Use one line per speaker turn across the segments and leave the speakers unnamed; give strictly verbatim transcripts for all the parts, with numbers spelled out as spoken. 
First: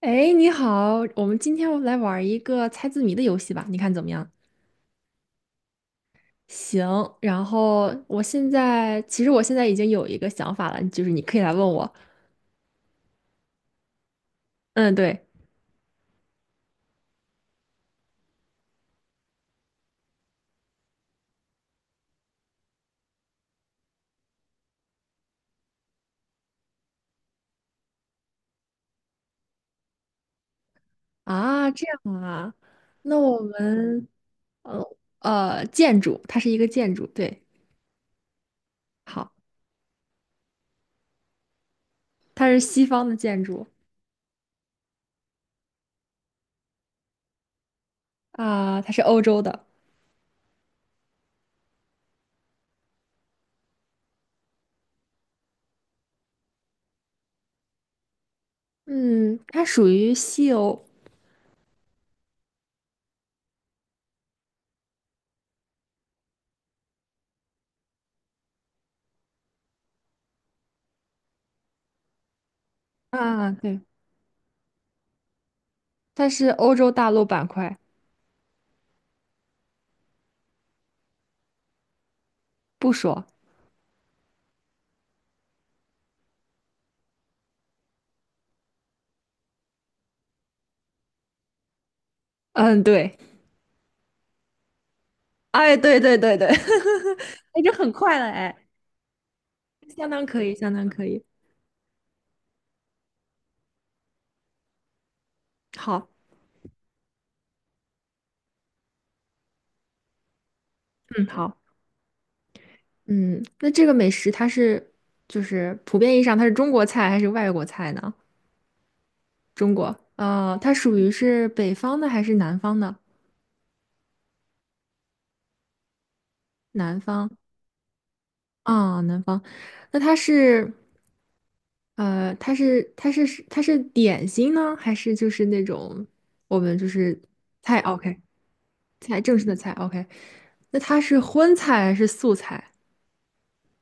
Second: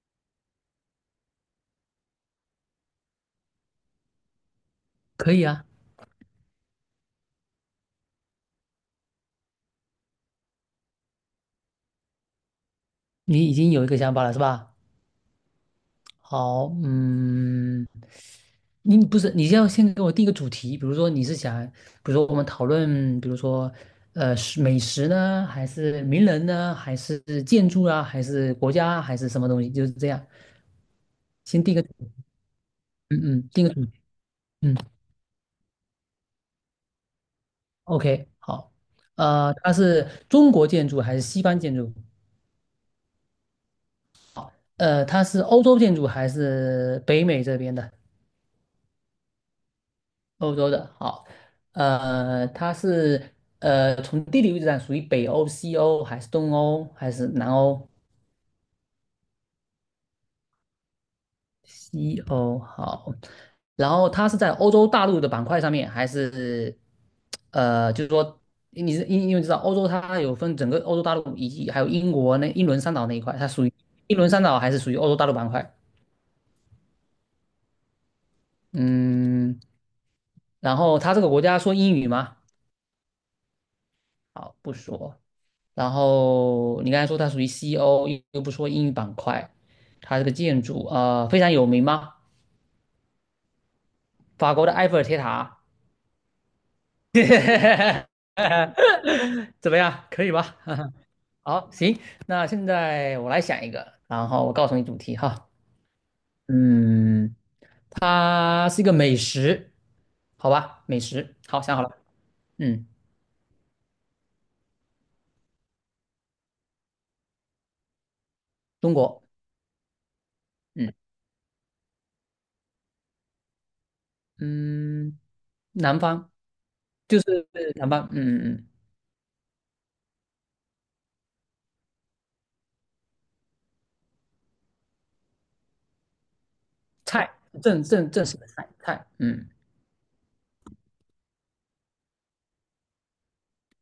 哎，你好，我们今天来玩儿一个猜字谜的游戏吧，你看怎么样？
可以啊。
行，然后我现在其实我现在已经有一个想法了，就是你可以来问我。
你已经有一个想法了是吧？
嗯，对
好，嗯，你不是，你要先给我定一个主题，比如说你是想，比如说我们讨论，比如说，呃，是美食呢，还是名人呢，还是建筑啊，还是国家啊还是什么东西？就是这样，先
啊，
定个
这
主
样啊，那
嗯
我
嗯，定个主题，
们
嗯
呃呃，建筑，它是一个建筑，对，
，O K,好。
好，
呃，它是中国建筑还是西方建筑？
它是西方的建筑
好，呃，它是欧洲建筑还是北美这边的？
啊，它是欧洲的，
欧洲的，好。呃，它是呃，从地理位置上属于北欧、西欧还是东欧还是南欧？
嗯，它属于西欧
西欧好。然后它是在欧洲大陆的板块上面，还是呃，就是说你是因因为知道欧洲它有分整个欧洲大陆以及还有英国那英伦三岛那一块，它
啊，
属于
对，
英伦三岛还是属于欧洲大陆板块？
它是欧洲大陆板块，
嗯，然后它这个国家说英语吗？
不说，
好，不说。然后你刚才说它属于西欧，又又不说英语板块，它这个建筑呃非常有名吗？
嗯，对。
法国的埃菲尔铁塔。
哎，对对对对，哎，就很 快了，哎，
怎么样？
相
可
当
以
可以，
吧？
相当 可以。
好，行，那现在我来想一个，然后我告诉你主题哈。
好，
嗯，它是一个美食，好吧？美
嗯，
食，
好，
好，想好了。嗯，
嗯，那这个美食它是就是普遍意义上它是中国菜还是外国菜呢？
中国，
中国，呃，它
嗯
属于是北方的还是南方的？
嗯，南方，
南
就
方
是南方，嗯嗯，嗯，
啊，南方。那它是呃，它是它是它是点心呢，还是就是那种我们就是
菜，
菜
正正
？OK，
正式的菜菜，
菜正式
嗯。
的菜。OK，那它是荤菜还是素菜？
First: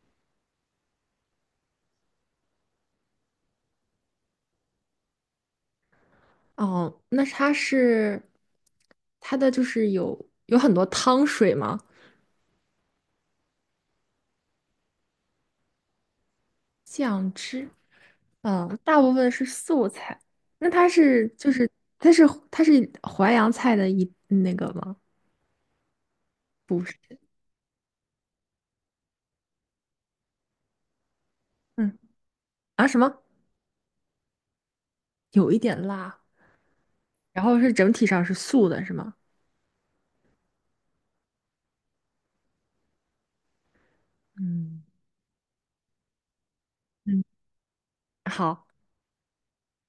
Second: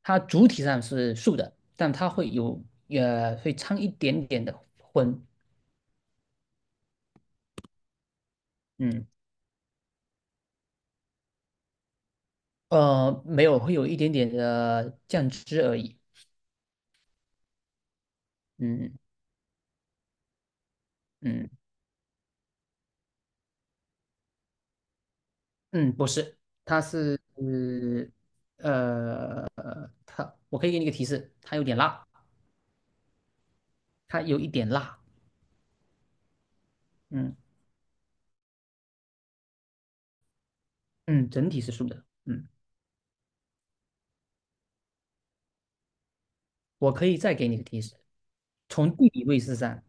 它主体上是素的，但它会有呃会掺一点点的荤，
哦，那它是
嗯，
它的就是有有很多汤水吗？
呃没有，会有一点点的酱汁而已，
酱汁，嗯，
嗯，
大部分是素菜。那它是
嗯，
就是它是它是淮扬菜的一那个吗？
嗯，不是，它
不是，
是呃它我可以给你一个提示，它有点
嗯，
辣，
啊什么？
它有一点辣，
有一点辣，
嗯，
然后是整体上是素的，是吗？
嗯，整体是素的，嗯，
嗯，
我可以
嗯，
再给你一个提示，
好
从地理位置上，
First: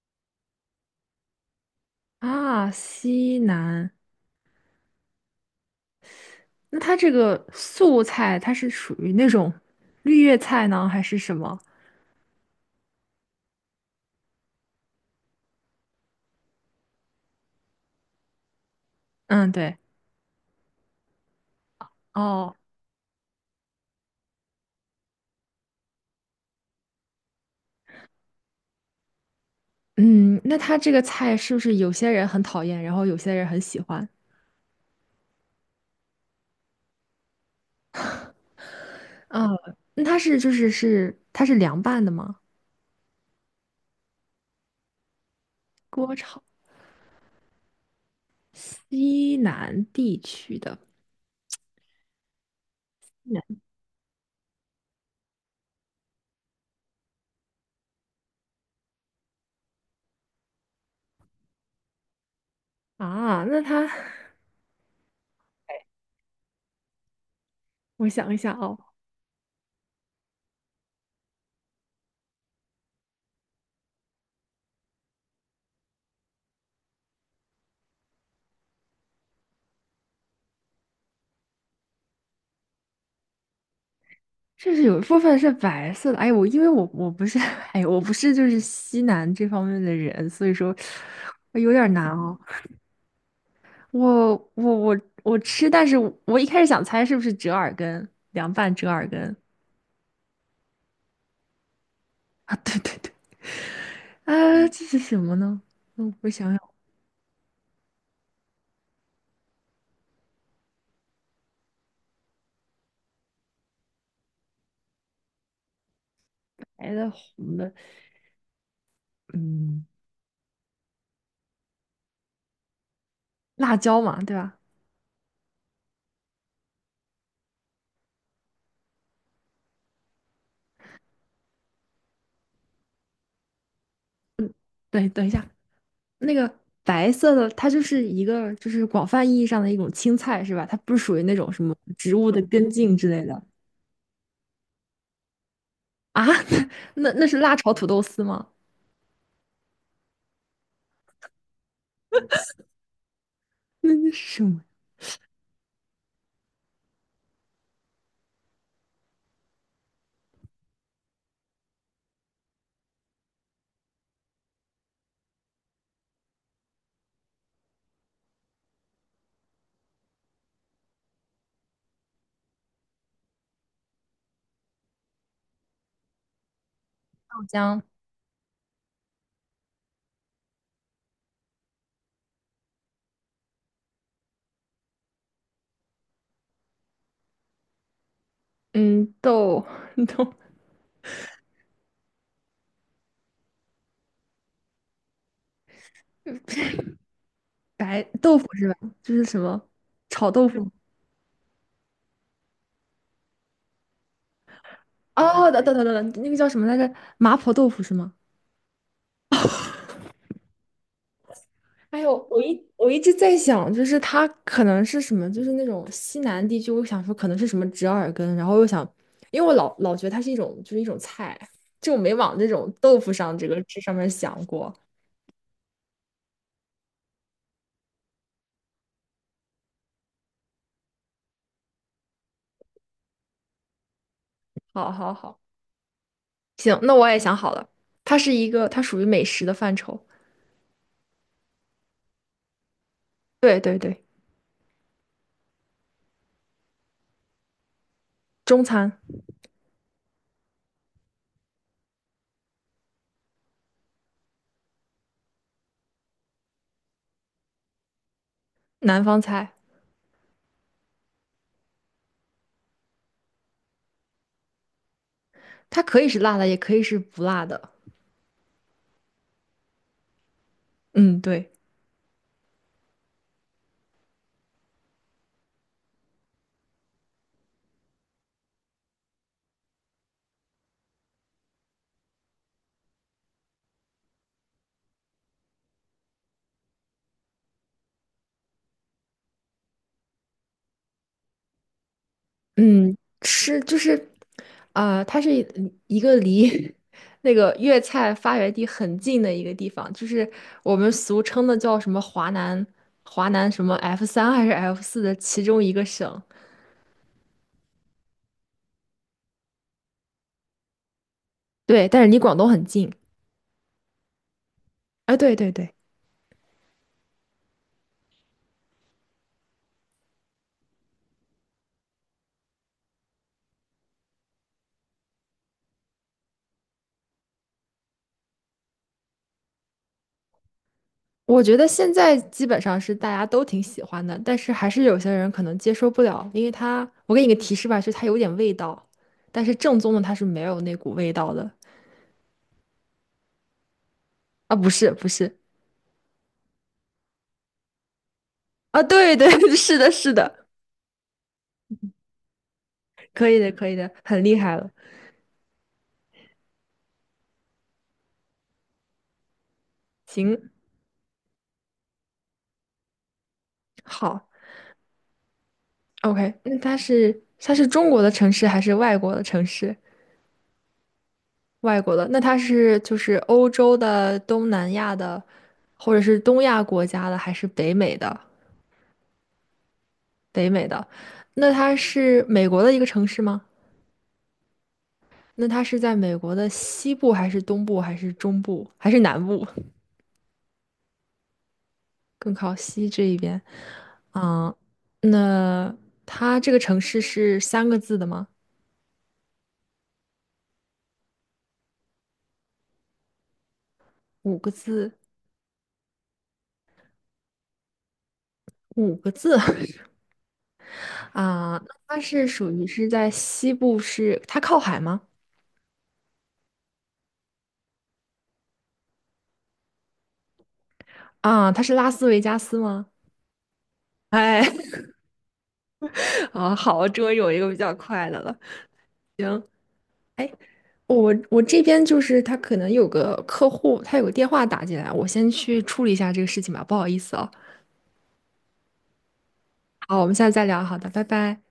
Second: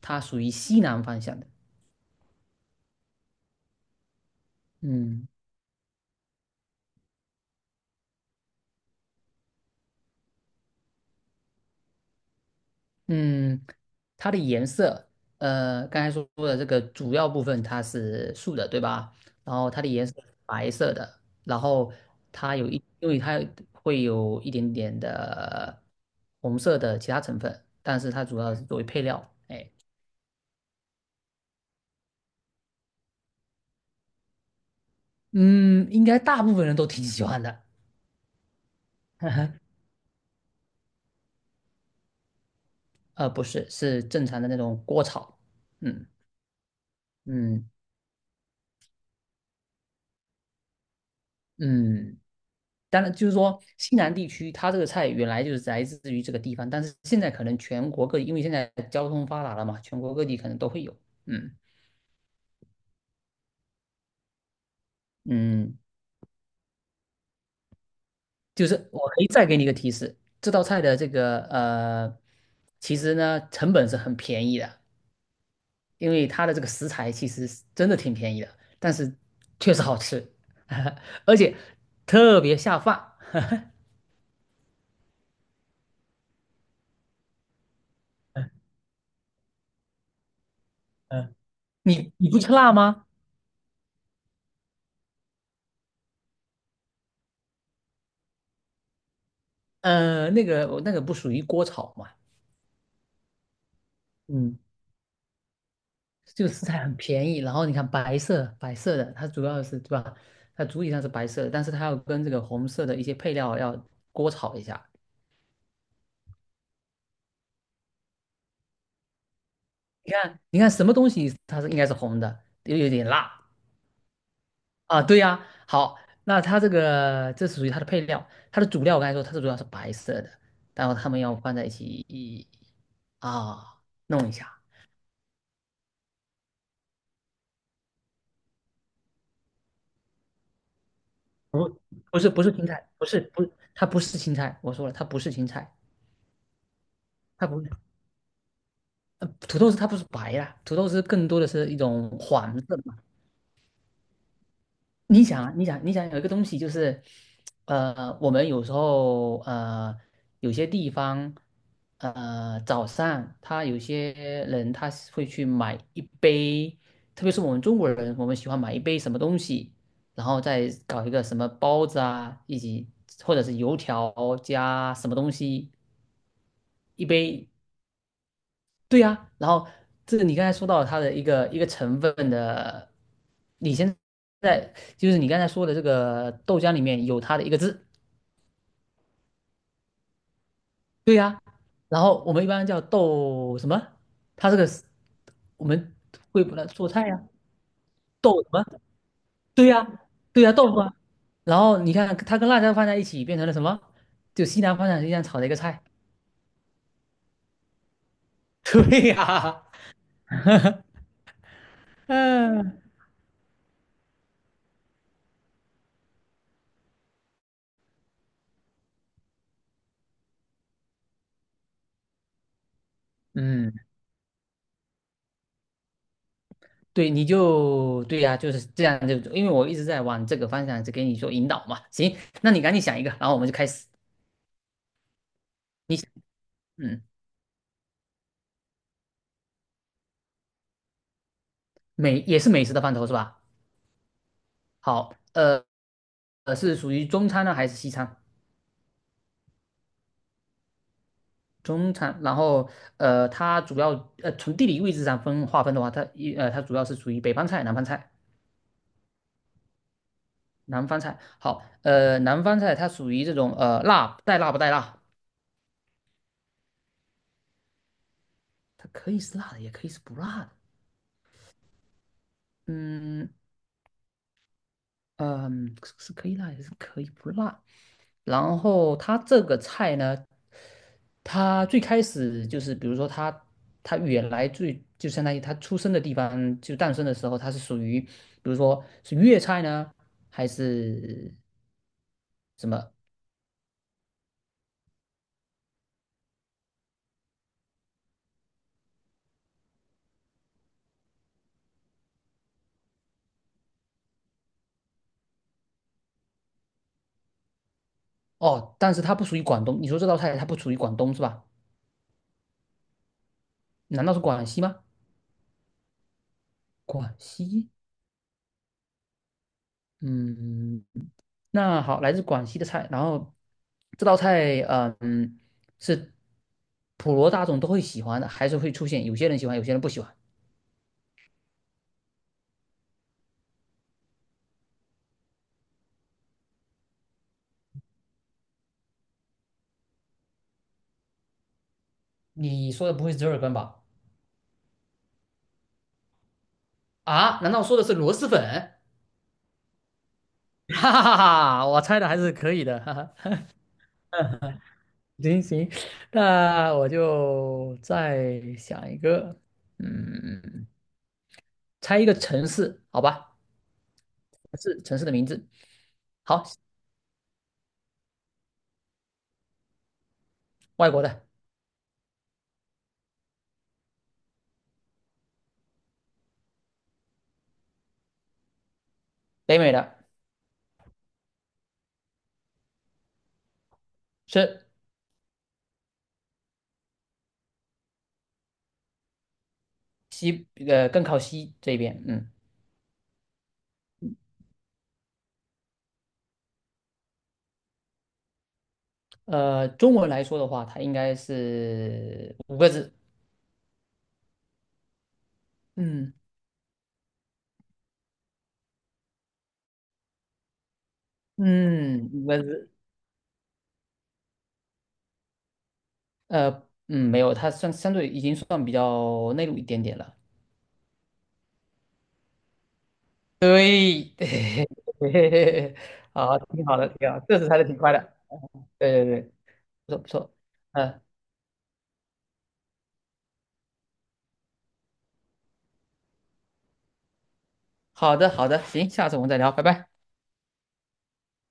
它属于西南方向的，
啊，西南。
嗯。
那它这个素菜，它是属于那种绿叶菜呢，还是什么？
嗯，它的颜色，呃，刚才说的这个主要部分它是素的，对吧？
嗯，
然后
对，
它的颜色是白色的，然后
哦。
它有一，因为它会有一点点的红色的其他成分，但是它主要是作为配料。哎，
嗯，那它这个菜是不是有些人很讨厌，然后有些人很喜欢？
嗯，应该大部分人都挺喜欢的。
啊，那它是就是是它是凉拌的吗？
呃，不是，是正常的那种锅炒。嗯，
锅炒，
嗯，
西南地区的
嗯。当然，就是说西南地区，它这个菜原来就是来自于这个地方，但是现在可能全国各地，因为现在交通发达了嘛，全国各地可能都会有。嗯，
啊，那它
嗯，
我想一想
就是
哦，
我可以再给你一个提示，这道菜的这个呃，其实呢成本是很便宜的，因为它的这个食材其实是真的挺便宜的，但是确实好吃，而且特别下饭。
这是有一部分是白色的。哎，我因为我我不是 哎，我不是就是西南这方面的人，所以说
嗯，
我有点难
你你
哦。
不吃辣吗？
我我我我吃，但是我一开始想猜是不是折耳根，凉拌折耳根
呃，那个那个不属于锅炒嘛。
啊？对对对。
嗯。
啊，这是什么呢？嗯，我
就
想
食
想，
材很便宜，然后你看白色白色的，它主要是对吧？它主体上是白色的，但是它要跟这个红色的一些配料要锅炒一下。
白的、红的，嗯，
你看，你看什么东西它是应该是红的，又有点辣？
辣椒嘛，对吧？
啊？对呀、好，那它这个这属于它的配料，它的主料我刚才说它是主要是白色的，然后它们要放在一起啊弄一
嗯，
下。
对，等一下，那个白色的，它就是一个就是广泛意义上的一种青菜，是吧？它不是属于那种什么植
不是
物的
不是青
根
菜，
茎
不
之
是
类的
不它不是青菜，我说了它不是青菜，
啊？那那是
它
辣
不是。
炒土豆丝吗？
呃，土豆丝它不是白啦，土豆丝更多的是一种黄色嘛。
那那是什么？
你想啊，你想，你想有一个东西就是，呃，我们有时候呃，有些地方，呃，早上他有些人他是会去买一杯，特别是我们中国人，我们喜欢买一杯什么东西，然后再搞一个什么包子啊，以及或者是油条加什么东西，一
豆
杯，
浆，
对呀、然后这个你刚才说到它的一个一个成分的，你现在就是你刚才说的这个豆浆里面有它的一个字，
嗯，豆 豆
对呀、然后我们一般叫豆什么？它这个是我们会把它做菜呀、
白豆
豆
腐
什么？
是吧？就是什
对
么
呀、
炒
对
豆
呀、
腐？
豆腐啊。然后你看它跟辣椒放在一起变成了什么？就西南方向西样炒的一
哦，
个
等等
菜。
等等，那个叫什么来着？麻婆豆腐是吗？
对呀、
哎呦，我一
嗯，
我一直在想，就是它可能是什么，就是那种西南地区，我想说可能是什么折耳根，然后又想，因为我老老觉得它是一种就是一种菜，就我没往这种豆腐上这个这上面想过。
对，你就对呀、就是这样就，因为我一直在往这个方向在给你做引导嘛。行，那你赶紧想一个，然后我们就开始。
好好好，
你想
行，那
嗯，
我也想好了，它是一个它属于美食的范畴，
美也是美食的范畴是吧？
对对对，
好，呃呃，是属于中餐呢还是西餐？
中餐
中餐，然后呃，它主要呃从地理位置上分划分的话，它一呃它主要是属于北方菜、南方菜。
南方菜，
南方菜好，呃，南方菜它属于这种呃辣带辣不带辣，
它可以是辣的，也可以是不辣的。
它可以是辣的，也可以是不辣的。
嗯，对。
嗯，嗯，是可以辣也是可以不辣。然后它这个菜呢，它最开始就是，比如说它它原来最就相当于它出生的地方，就诞生的时候，它是属于，比如说是粤菜呢，还是什么？
嗯，吃就是，啊、它是一一个离 那个粤菜发源地很近的一个地方，就是我们俗称的叫什么华南，华南什么 F 三还是 F 四的其中一个省。
哦，但是它不属于广东。你说这道菜它不属于广东是吧？
对，但是离广东很近。
难道是广西吗？
哎，对对对，
广西？嗯，那好，来自广西的菜，然后这道菜，呃嗯，是普罗大众都会喜欢的，还是会出现有些人喜欢，有些人不喜欢？
我觉得现在基本上是大家都挺喜欢的，但是还是有些人可能接受不了，因为它，我给你个提示吧，就是它有点味道，但是正宗的它是没有那股味道的。
你说的不会是折耳根吧？
啊，不是不是，
啊？难道说的是螺蛳粉？
啊，对对，是的，是的。
哈哈哈哈，我猜的还是可以的。哈
可
哈。
以的，可以的，很厉害 了。
行行，那我就再想一个，
行，
嗯，猜一个城市，好吧？
好
是城市城市的名字。
，OK。
好，
那它是它是中国的城市还是外国的城市？
外国的，
外国的，那它是就是欧洲的、东南亚的，或者是东亚国家的，还是北美的？
北美的，
北美的，那它是美国的一个城市吗？
是。
那它是在美国的西部还是东部还是中部还是南部？
西呃更靠西这边，嗯，
更靠西这一边。嗯，那它这个城市是三个字的吗？
呃，中文来说的话，它应该是五个字，
五个字？
嗯
五个字 啊，那它
嗯，五
是
个
属于
字，
是在西部是，它靠海吗？
呃，嗯，没有，它算相对已经算比较内陆一点点了，
啊，它是拉斯维加斯吗？
对，
哎，
对，好，
啊，
挺好
好，
的，挺
终于
好的，
有
这
一
次
个比
猜的
较
挺快
快
的，
的了。
对对对，不错不
哎，
错，嗯、
我我这边就是他可能有个客户，他有个电话打进来，我先去处理一下这个事情吧，不好意思哦。
好的好的，行，下次我们再聊，拜拜。
好，我们下次再聊，好的，拜拜。